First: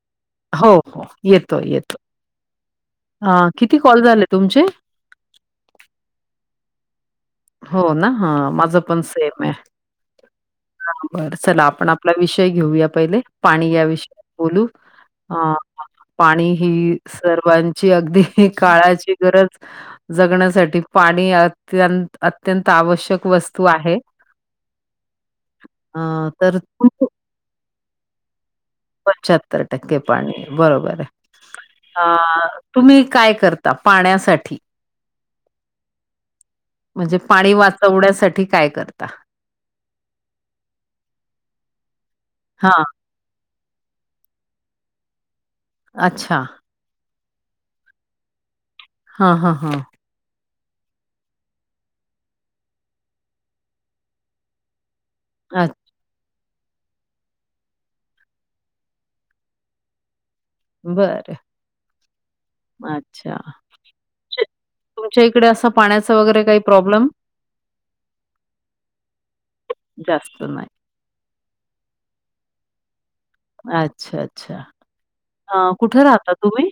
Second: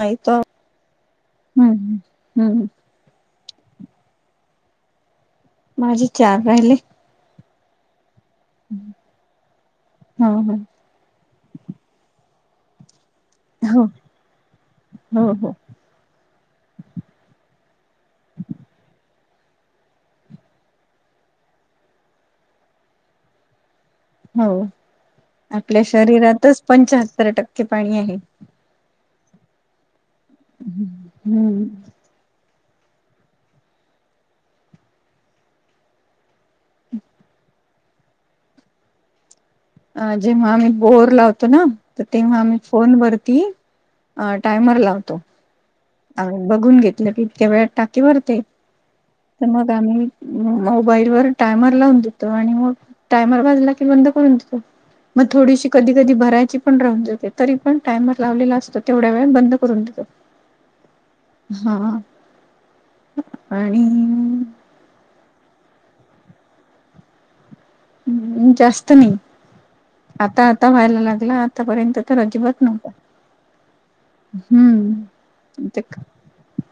नाही तर हो, हो, येतोय, हम्म येतोय हम्म अं किती कॉल झाले तुमचे? माझे चार राहिले. होना, हा माझ पण सेम ये. हो हो बर चला, आपण आपला विषय घेऊया पहिले पाणी या हो विषयी बोलू हो अ हो पाणी ही सर्वांची अगदी काळाची गरज जगण्यासाठी पाणी अत, अत्यंत आवश्यक वस्तू आहे. हो, आपल्या अ, तर शरीरातच पंचाहत्तर टक्के पाणी आहे. पंच्याहत्तर टक्के पाणीय बरोबर ह. हम्म अ तुम्ही काय करता? पाण्यासाठी. म्हणजे पाणी वाचवण्यासाठी काय करता? अं जेव्हा आम्ही बोर लावतो ना, तर तेव्हा आम्ही हां, फोनवरती अ टायमर लावतो. अच्छा. आम्ही बघून घेतलं, की ईतक्या वेळात टाकी भरते हां, तर हां, मग हां. आम्ही मोबाईल वर टायमर लावून देतो, आणि मग टायमर वाजला की बंद करून देतो. मग थोडीशी कधी कधी भरायची पण राहून जाते तरी पण टायमर लावलेला असतो तेवढ्या वेळात बंद करून देतो. बरं. हा, अच्छा. म्हणजे आणि तुमच्या इकडे असं पाण्याच वगैरे काही प्रॉब्लेम? हम्म जास्त नाही जास्त आता, नाही. आता व्हायला लागला. आतापर्यंत तर अजिबात नव्हता. अच्छा, अच्छा हम्म अं ते कुठे राहता तुम्ही?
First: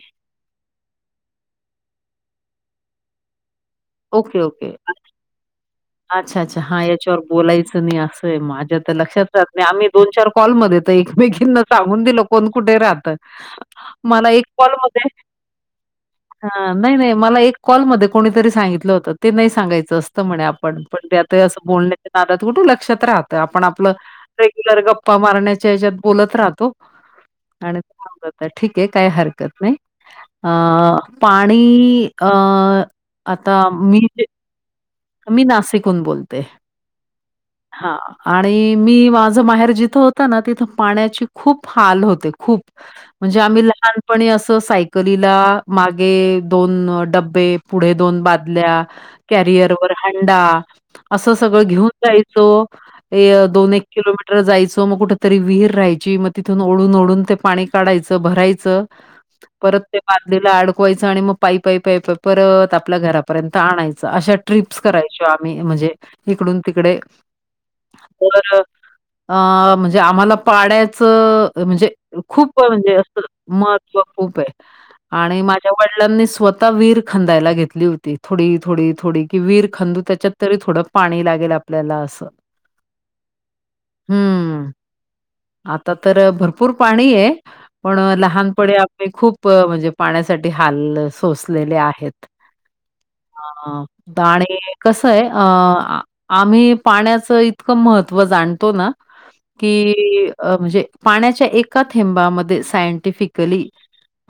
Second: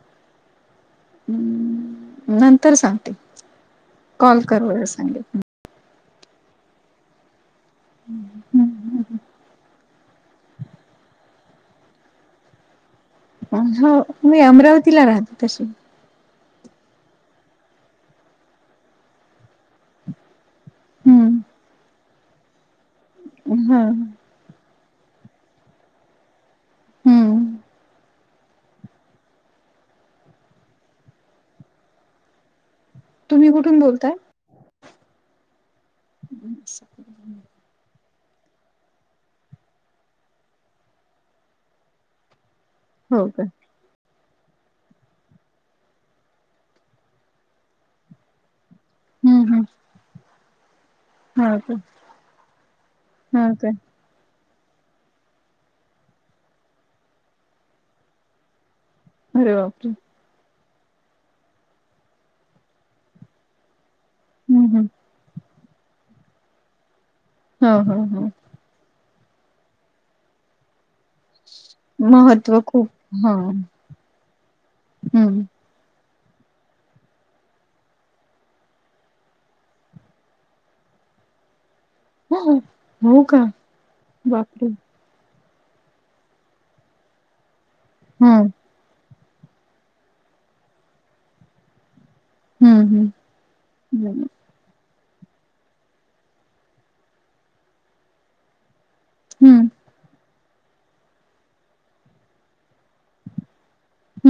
हम्म नंतर सांगते. ओके, कॉल ओके, करूवर सांगेल. अच्छा, अच्छा हां ह्याच्यावर बोलायचं नाही असय माझ्या तर लक्षात लक्षात नाही आम्ही दोन, चार कॉलमध्ये तर एकमेकींना सांगून दिलं कोण कुठे राहतं? अं हो मला मी एक अमरावतीला कॉलमध्ये राहतो तशी. हां नाही, नाही मला एक कॉलमध्ये कोणीतरी सांगितलं होतं, ते नाही सांगायचं असतं म्हणे पण, पण त्यात हम्म असं बोलण्याच्या नादात कुठं लक्षात राहत आपण ह आपलं रेग्युलर गप्पा मारण्याच्या हच्यात बोलत राहतो हम्म आणि तर ठीक आहे काय हरकत नाही, अ पाणी अं. तुम्ही कुठून बोलताय? मी नाशिकहून बोलतेय हा. आणि मी माझं माहेर जिथं होत ना, तिथं पाण्याची खूप हाल होते खूप हो म्हणजे का आम्ही लहान. पण असं सायकलीला मागे, दोन डबे, पुढे दोन बादल्या हम्म हम्म कॅरियर वर हंडा असं सगळं हो का घेऊन जायचो हे हो का दोन, एक किलोमीटर जायचं मग कुठ तरी, विहीर राहायची मग तिथून ओढून, ओढून ते पाणी काढायचं भरायच अरे परत बापरे ते तेला अडकवायचं आणि मग पयी, पायी, पायी प परत आपल्या घरापर्यंत आणायच असं हम्म ट्रिप्स हम्म करायचो आम्ही म्हणजे, इकडून तिकडे. ह, ह, ह अ म्हणजे आम्हाला पाड्यात च अ म्हणजे महत्त्व खूप म्हणजे अस हा महत्व खूप आहे हम्म आणि मा ज्या वडिलांनी स्वतः विहीर खंदायला घेतली होती, थोडी थोडी थोडी. कि विहिर खांंदू त्याच्यात तरी थोडं पाणी लागेल आपल्याला अस हो का? हं. बापरे. आता तर भरपूर पाणी आहे. पण हम्म लहानपणी आ मी खूप म्हणजे पाण्यासाठी हाल सोसलेले आहेत. हम्म हम्म हा आणि कसं आहे, आम्ही पाण्याचं इतकं महत्त्व जाणतो ना हम्म कि म्हणजे पाण्याच्या एका थेंबामध्ये सायंटिफि कली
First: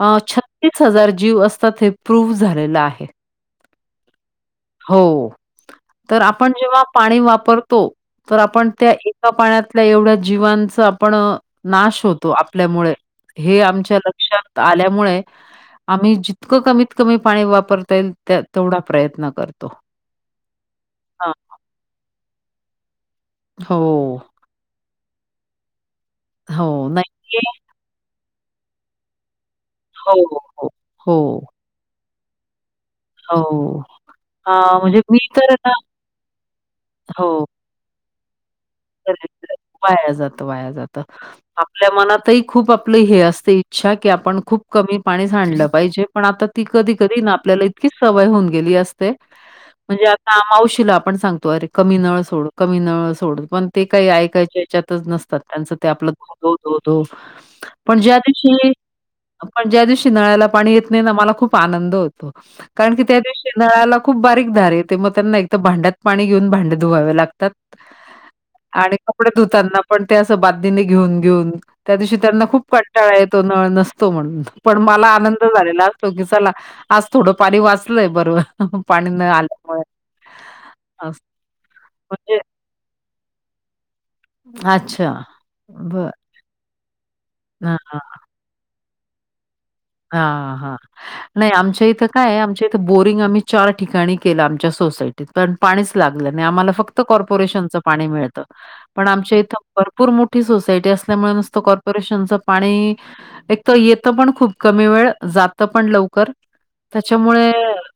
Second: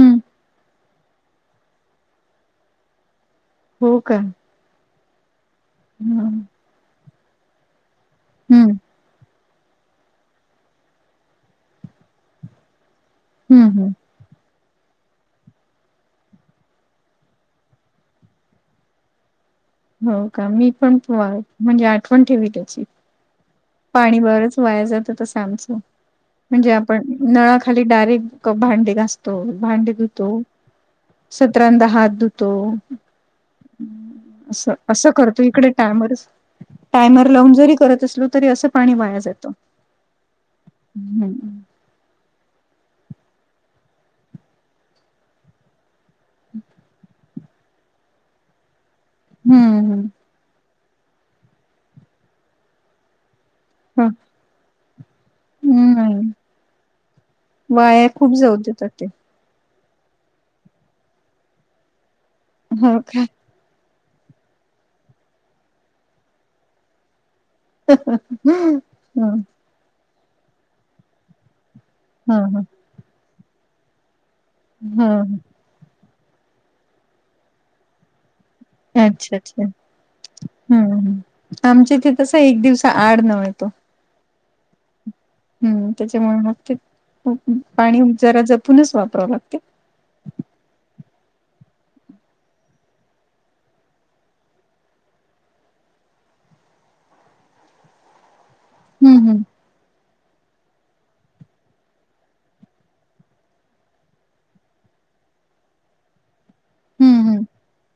अ छत्तीस हजार जीव असतात, हे प्रूव झालेलं आहे. हो का? हो, तर हं, आपण जेव्हा पाणी वापरतो, तर हं, आपण त्या त्या पाण्यातल्या एवढ्या जीवांचं आपण नाश होतो आपल्यामुळे, हे हं, हं. आमच्या ल क्षात आल्यामुळे आम्ही जितकं कमीत कमी पाणी वापरता येईल, त्या तेवढा प्रयत्न कर हो का? मी पण मग म्हणजे आठवण ठेवी त्याची. हो, पाणी बरच वाया जातं तसं आमचं, म्हणजे हो. आपण. नाही हे नळाखाली डायरेक्ट भांडी घासतो, भांडी हो, धुतो हो, हो, स त्रंदा हात धुतो. हो. अ, अस म्हणजे असं मी करतो तर इकडे ना टायमवरच टायमर हो. लावून जरी करत असलो तरी असं पाणी वाया जातं. वाया जातं वाया जातं हं, आ आपल्या मनातही खूप आपलं हे असते इच्छा की, आपण खूप कमी पाणी साडलं पाहिजे. पण आता ती कधी कधी ना आपल्याला इतकी सवय होऊन गेली असते, म्हणजे हं, हं. का मावशीला आपण सांगतो, अरे कमी नळ सोड कमी नळ सोड पण ते काही हं, ऐकायचे च्यातच नसतात, त्याचं ते आपलं नाही धो धो धो, पण वाया ज्या खूप जाऊ दिवशी देतात ते. पण ज्या दिवशी नळाला पाणी येत नाही ना, मला खूप आनंद होतो, कारण हो की त्या का? दिवशी नळाला खूप बारीक धार येते, मग त्यांना एकतं भांड्यात पाणी घेऊन भांडे धुवावे लागतात. हं, आणि कपडे हं, धुतांना पण ते असं बादलीने घेऊन घेऊन, त्या दिवशी त्यांना खूप हं, काट टाळ येतो नळ नसतो म्हणून, पण मला हं. आनंद झालेला तो की चला, आज थोडं पाणी वाचलंय बर अच्छा अच्छा, हम्म असं हम्म, आमच्या इथं म्हणजे कसंय एक दिवसा आड नळ येतो. अच्छा हम्म, बरं. त्याच्यामुळे मग ते, हां, हां. पाणी जरा जपूनच वापरावं लागते. हा हा नाही आमच्या इथं काय आहे, आमच्या इथं बोरिंग आम्ही चार ठिकाणी केलं आमच्या सोसाय त पण पाणीच लागलं नाही, आम्हाला फक्त कॉर्पोरेशनचं पाणी मिळतं. पण हम्म आमच्या हम्म. इथं भरपूर मोठी सोसायटी असल्यामुळे नुसतं कॉर्पो रेशनचं पाणी, एकतर येतं पण खूप कमी वेळ, जातं पण लवकर. हम्म हम्म. त्याच्यामुळे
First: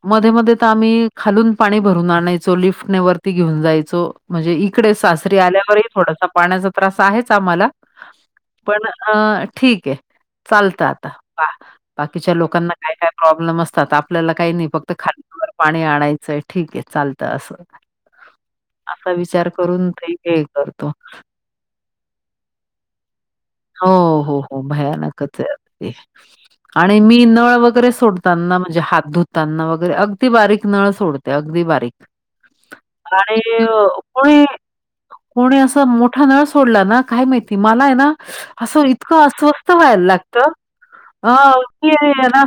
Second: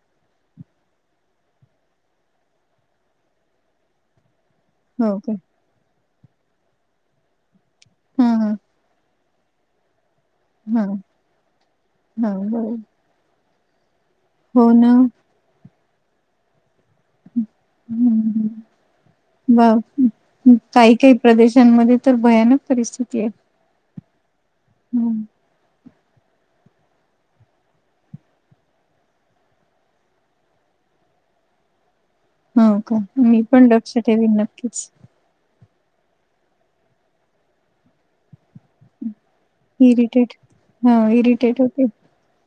मध्ये मध्ये तर आम्ही खालून पाणी भरून आणायचो, लिफ्टने वरती घेऊन जायचो, म्हणजे इ कडे हो काय? सासरी आल्यावरही थोडासा पाण्याचा त्रास आहेच आम्हाला, हां हां. पण अ ठीक आहे चालतं हां. आता, बाकीच्या हां लोकांना बरोबर. काय काय प्रॉब्लेम असतात, आ पल्याला काही नाही, हो ना. फक्त खालून वर पाणी आणायचंय. ठीक आहे चालतं असं, हम्म हम्म. असा विचार करून बाप ते हे करतो. काही काही प्रदेशांमध्ये तर भयानक परस्थिती आहे. हो हो हो, हम्म. भयानकच आहे अगदी. आणि मी नळ वगैरे सोडतांना म्हणजे हात धुतांना वगैरे अगदी बारीक नळ सोड ते अगदी बारीक. हो का? आणि मी पण अ, लक्ष ठेवीन कोणी नक्कीच. कोणी असं मोठा नळ सोडला ना, काय माहिती मला आहे ना, असं इतकं असं‌ स्थ व्हायला इरिटेट लागत हो इरिटेट होते.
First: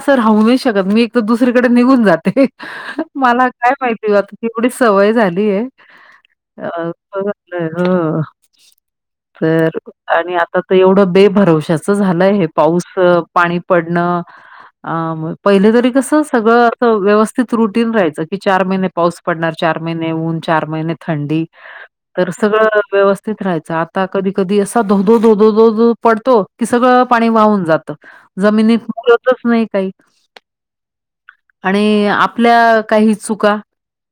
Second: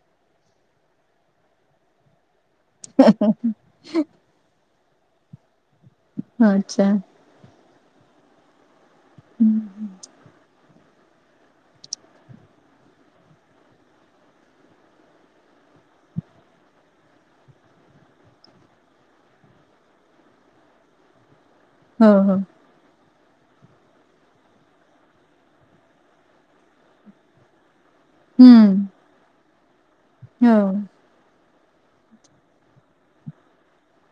सर राहऊ नाही शकत मी एक तर दुसरीकडे निघून जाते मला काय माहिती एवढ सवय झालीय अ अच्छा. झालंय हम्म. तर आणि आ आ तर एवढं बेभरवशाच झालंय आहे पाऊस पाणी पडणं ह पहिले तरी कस सगळं अस व्यवस्थित रुटीन राहायचं की चार महिने पाऊस पडणार चार महिने ऊन चार महिने थंडी हो तर हो. सगळं व्यवस्थित राहायचं आता कधी कधी असा धोधोधो धो धो धो पडतो की सगळ पाणी वाहून जात हम्म. जमिनीत मुतच नाही काही हो आणि आपल्या काही चुका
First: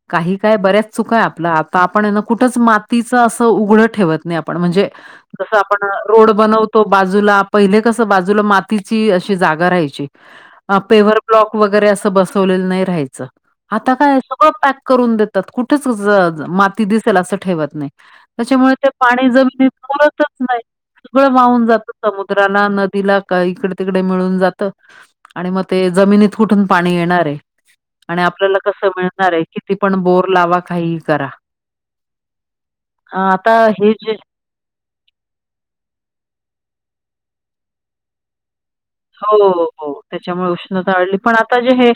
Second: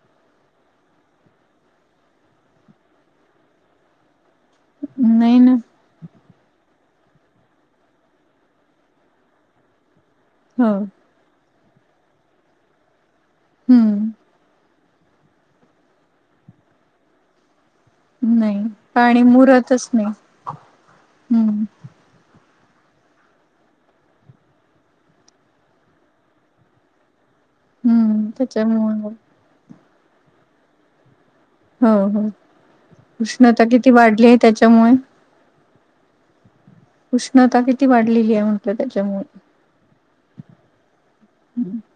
काही काय बऱ्याच चुक आहे आपलं आता आपण ना कुठंच मातीचं असं उघडं ठेवत आपण म्हणजे नाही जस ना. आपण रोड बनवतो बाजूला पहिले कस बाजूला मातीची अशी जागा राहायची हो. पेवर ब्लॉक वगैरे अस बसवलेलं नाही राहायचं आता हम्म. काय सगळं पॅक करून देतात कुठेच माती दिसेल असं ठेवत नाही नाही त्याच्यामुळे ते पाणी जमनीत मुरतच नाही. मुरतच नाही सगळं हम्म वाहून जात समुद्राला नदीला का इकडे तिकडे मिळून जात आणि मग ते जमिनीत कुठून पाणी येणार आहे आणि हम्म आपल्याला कसं त्याच्यामुळे हो मिळणार आहे किती पण बोर लावा काही करा हो हो अ, आता उष्णता हे किती जे वाढली आहे त्याच्यामुळे उष्णता किती वाढलेली आहे म्हट त्याच्या हो हो त्याच्यामुळे उष्णता आढली पण आता जे हम्म हे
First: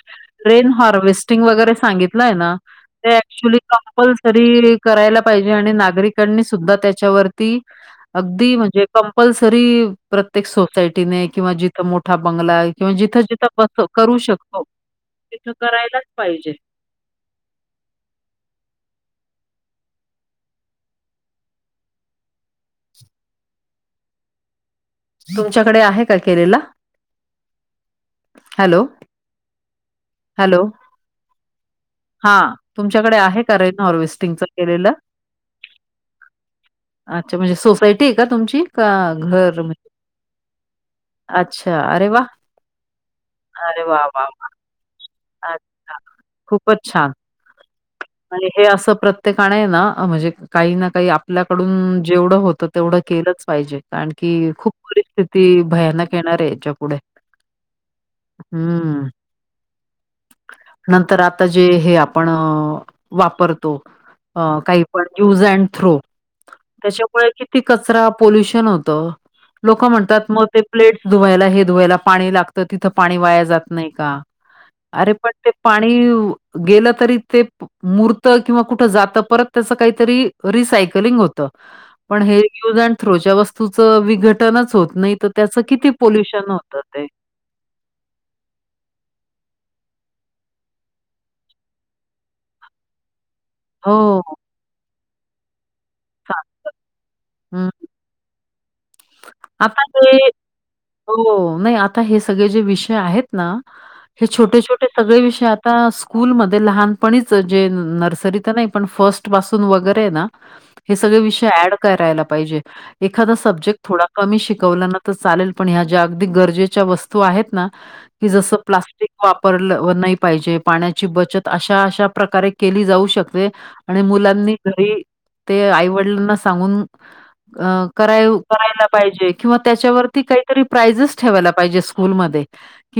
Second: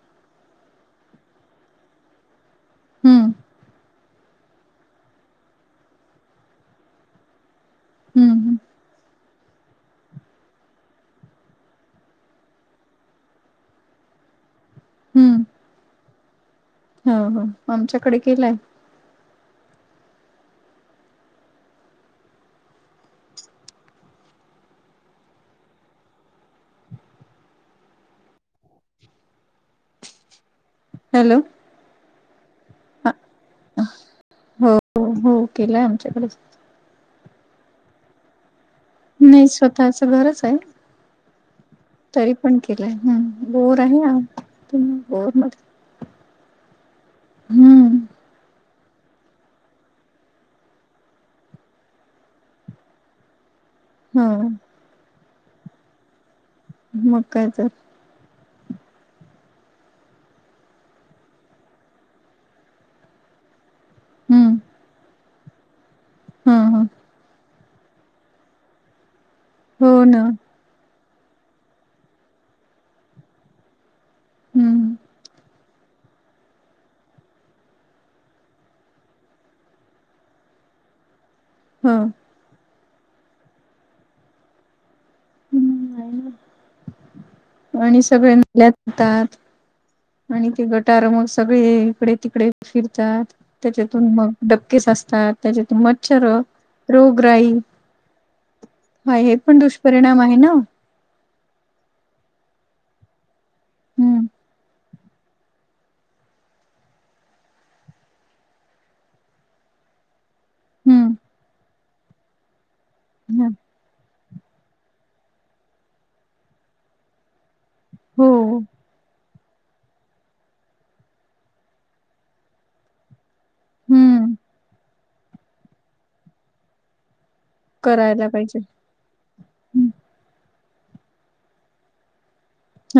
रेन हार्वेस्टिंग वगैरे सांगितलंय ना ते ऍक्च्युली कपल्सरी करायला पाहिजे आणि नागरिकांनी सुद्धा त्याच्यावरती अगदी हम्म म्हणजे कंपल्सरी प्रत्येक सोसायटीने किंवा ज त मोठा बंगला किंवा जिथं जिथं बस करू शकतो तिथं करायलाच पाहिजे ह ह आमच्याकडे केलाय तुमच्याकडे आहे का केलेलं हॅलो हॅलो हॅलो हा तुमच्याकडे आहे का रेन हॉर्वेस्टिंगच हो केलेलं हो केलाय आमच्याकडे अच्छा म्हणजे सोसायटी आहे का तुमची का नाही घर म्हणजे? स्वतःचं घरच आहे अच्छा. अरे वाह! तरी पण केलंय हम् बोर अरे आहे वाह, वाह, वाह! [unintelligible] अच्छा. खूपच छान. हम्म आणि हे असं प्रत्येक आणि आहे ना म्हणजे काही ना काही आपल्याकडून जेवढं होतं तेवढं केलंच पाहिजे कारण हो की खूप परिस्थिती भयानक येणार आहे हिच्या मग काय तर हम्म नंतर आता जे हे आपण ह वापरतो अ हम्म काही पण यूज अँड थ्रो हा हा त्याच्यामुळे किती कचरा पोल्युशन होत लोक हो ना म्हणतात मग ते प्लेट्स धुवायला हे धुवायला पाणी लागतं तिथं पाणी वाया जातं नइं का हम्म अरे पण ते पाणी गेलं तरी ते मुर्त किंवा कुठ जात परत त्याच काहीतरी रिसायकलिंग होत हम पण हे युज अड थ्रोच्या वस्तूचं विघटनच होत नाही तर त्याचं किती पॉोल्युशन होतं ते आणि सगळे नल्यात जातात आणि ते गटार मुळे सगळे इकडे तिकडे फिरतात त्याच्यातून हो, मग डबके साचतात त्याच्यात मच्छर सांग. रोग राई हं. आता ते हो नाही आता हे सगळे जे विषय आहेत ना हम्म हे छोटे छोटे सगळे विषय आता स्कूलमध्ये लहानपणीच जे नर्सरी तर नाही पण फस्ट पासून वगैरे ना हे हम्म सगळे विषय अँड करायला पाहिजे एखादा ह सब्जेक्ट थोडा मी शिकवलाना तर चालेल पण या जागतिक गरजेच्या वस्तू आहेत ना हो जस जागतिक ् वापरलं नाही पाहिजे पाण्याची बचत अशा अशा प्रकारे केली जाऊ शकते आणि हम्म मुलांनी जरी ते आईवडिलांना सांगून अ करायला कराइव पाहिजे करायला पाहिजे किंवा हम्म त्याच्यावरती कायतरी प्रायजएस ठेवायला पाहिजे स्कूल मध्ये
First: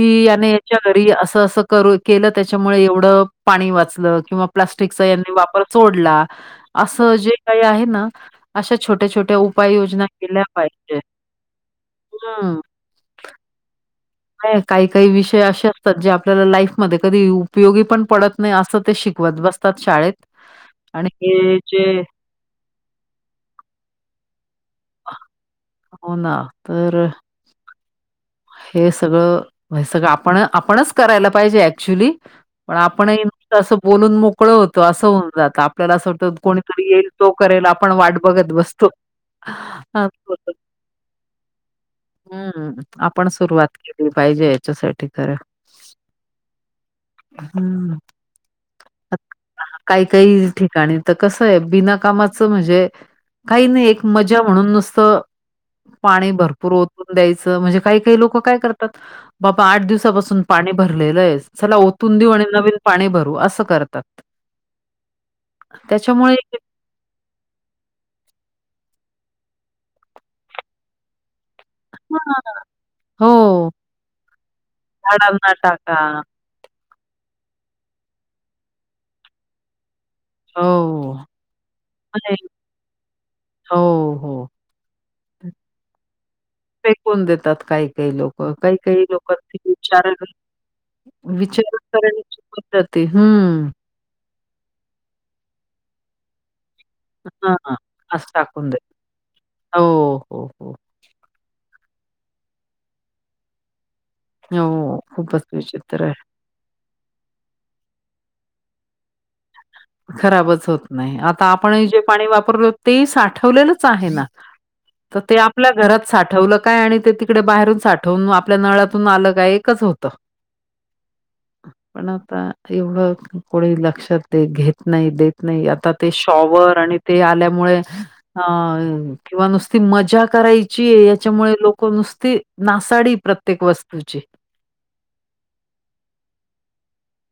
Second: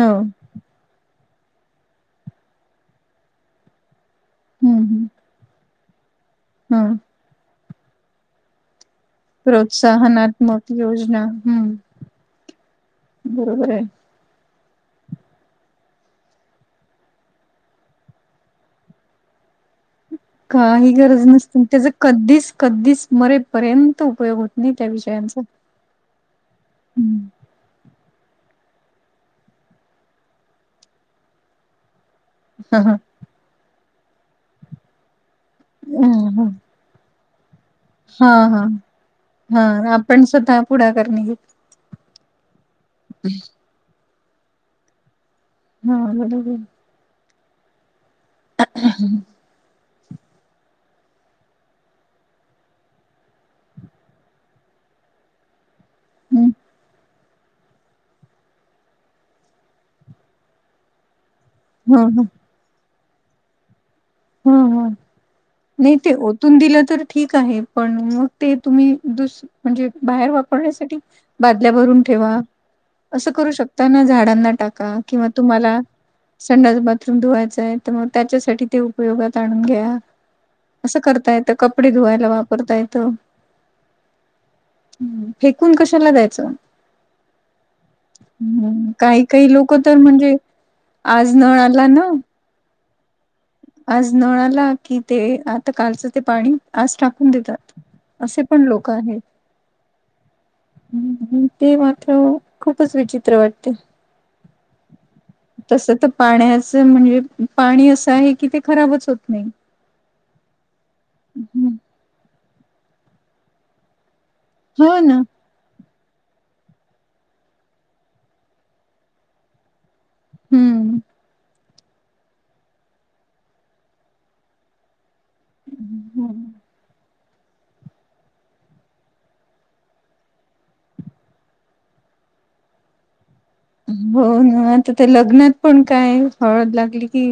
हो याने च्या घरी असं अस करू केलं त्याच्यामुळे एवढं पाणी वाचलं किंवा हम्म प्लास्टिकचा हम्म वापर सोडला हा असं जे काही आहे ना अशा छोट्या छोट्या प्रोत्साहनात्मक योजना हम्म हम बरोबर आहे नाही काही काही विषय असे असतात जे आपल्याला लाईफ मध्ये कधी उपयोगी पण पडत नाही असं ते शिकवत बसत तात शाळेत काही आणि गरज हे नसती अन् ते जे कधीच कधीच मरेपर्यंत उपयोग होत त्या विषयांचं हो ना, तर हम हे सगळं सगळं आपण आपणच करायला पाहिजे ऍक्च्युली पण हा आपण असं बोलून मोकळं होतं असं होऊन जात आपल्याला असं वाटत कोणीतरी येईल तो करेल आपण वाट हा हा बघत हा बसतो हा आपण स्वतः पुढाकार नाही घेत. हम्म आपण सुरुवात केली पाहिजे याच्यासाठी खरं हा [unintelligible] हम्म [unintelligible] काइं काइं ठिकाणी तर कसंय बिनाकामाचं म्हणजे काही नाही एक मजा म्हणून नुसतं पाणी हं भरपूर होत द्यायच म्हणजे काही काही लोक कायतात बाबा आठ दिवसापासून पाणी भरलेलंय चला ओतून हा हा तुदिऊ आणि नवीन पाणी भरू असं करतात ह ह नाही ते त्याच्यामुळे ओतून दिलं तर ठीक आहे पण मग ते तुम्ही दुस म्हणजे बाहेर वापरण्यासाठी बादल्या भरून ठेवा हां. असं करू हो, शकता ना झाडांना टाका किंवा झाडांना तुम्हाला टाका. संडाचा बाथरूम धुवायचा आहे तर मग त्याच्यासाठी ते उपयोगात आणून घ्या असं हो. करता येतं कपडे धुवायला नाही. वापरता येत हो हो फेकून कशाला जायचं फेकून देतात काही काही लोक काही काही लोक विचार आज नळ विचार आला ना करण्याची पद्धती आहे हम्म आज नळाला कि ते आता कालचं ते पाणी आज टाक देतात हां, असं असे पण टाकून लोक देतात. आहेत हो, हो, हो. ते मात्र खूपच विचित्र वाटते हो ख तस तर पाण्याच म्हणजे पाणी असं आहे की ते खराबच होत नाही ह खराबच होत नाही आता आपण हम्म. जे पाणी वापरल ते साठवलेलंच आहे ना हो ना तर ते आप आपल्या घरात साठवलं काय आणि ते तिकडे बाहेरून साठवून आपल्या नळ्याातून आलं काय एकच होतं हम्म पण आता एवढं कोणी लक्षात द घेत नाही देत नाही आता ते शॉवर आणि ते आल्यामुळे अ किंवा नुसती मजा करायची याच्यामुळे लोक नुसती नासाडी प्रत हो ना आता त्या लग्नात पण काय हळद लागली की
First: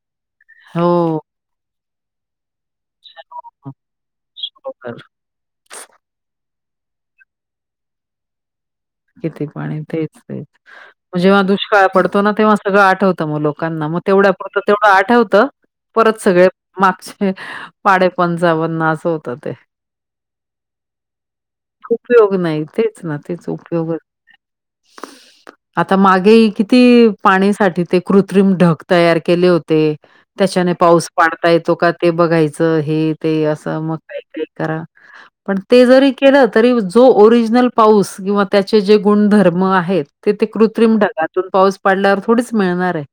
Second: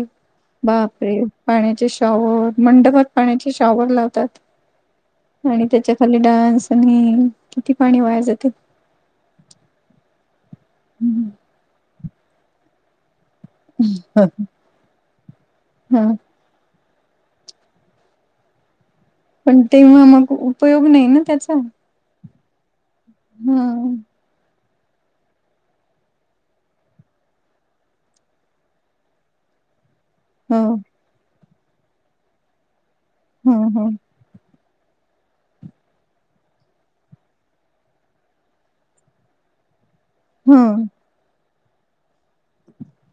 हो. बापरे पाण्याचे शॉवर. मंडपात पाण्याचे शॉवर लावतात आणि त्याच्या खाली डान्स आणि किती पाणी वाया जातेय. किती पाणी तेच तेच हम्म. जेव्हा दुष्काळ पडतो ना तेव्हा सगळं आठवतं मग लोक लकांना मग तेवढ्या पुरतं तेवढं आठवतं हा परत सगळे मागचे पाडे पंचावन्न असं होतं. ते. पण तेव्हा मग उपयोग नाही ना त्याचा. उपयोग नाही तेच ना तेच हा. उपयोगच आता मागे किती पाणीसाठी ते कृत्रिम ढग तयार केले होते. त्याच्याने हो. पाऊस पाडता येतो का ते बघायचं हे ते हो. असं हो. मग करा पण ते जरी केलं तरी जो ओरिजिनल पाऊस किंवा त्याचे जे गुणधर्म आहेत ते हो. कृत्रिम ढगातून पाऊस पडल्यावर थोडीच मिळणार आहे.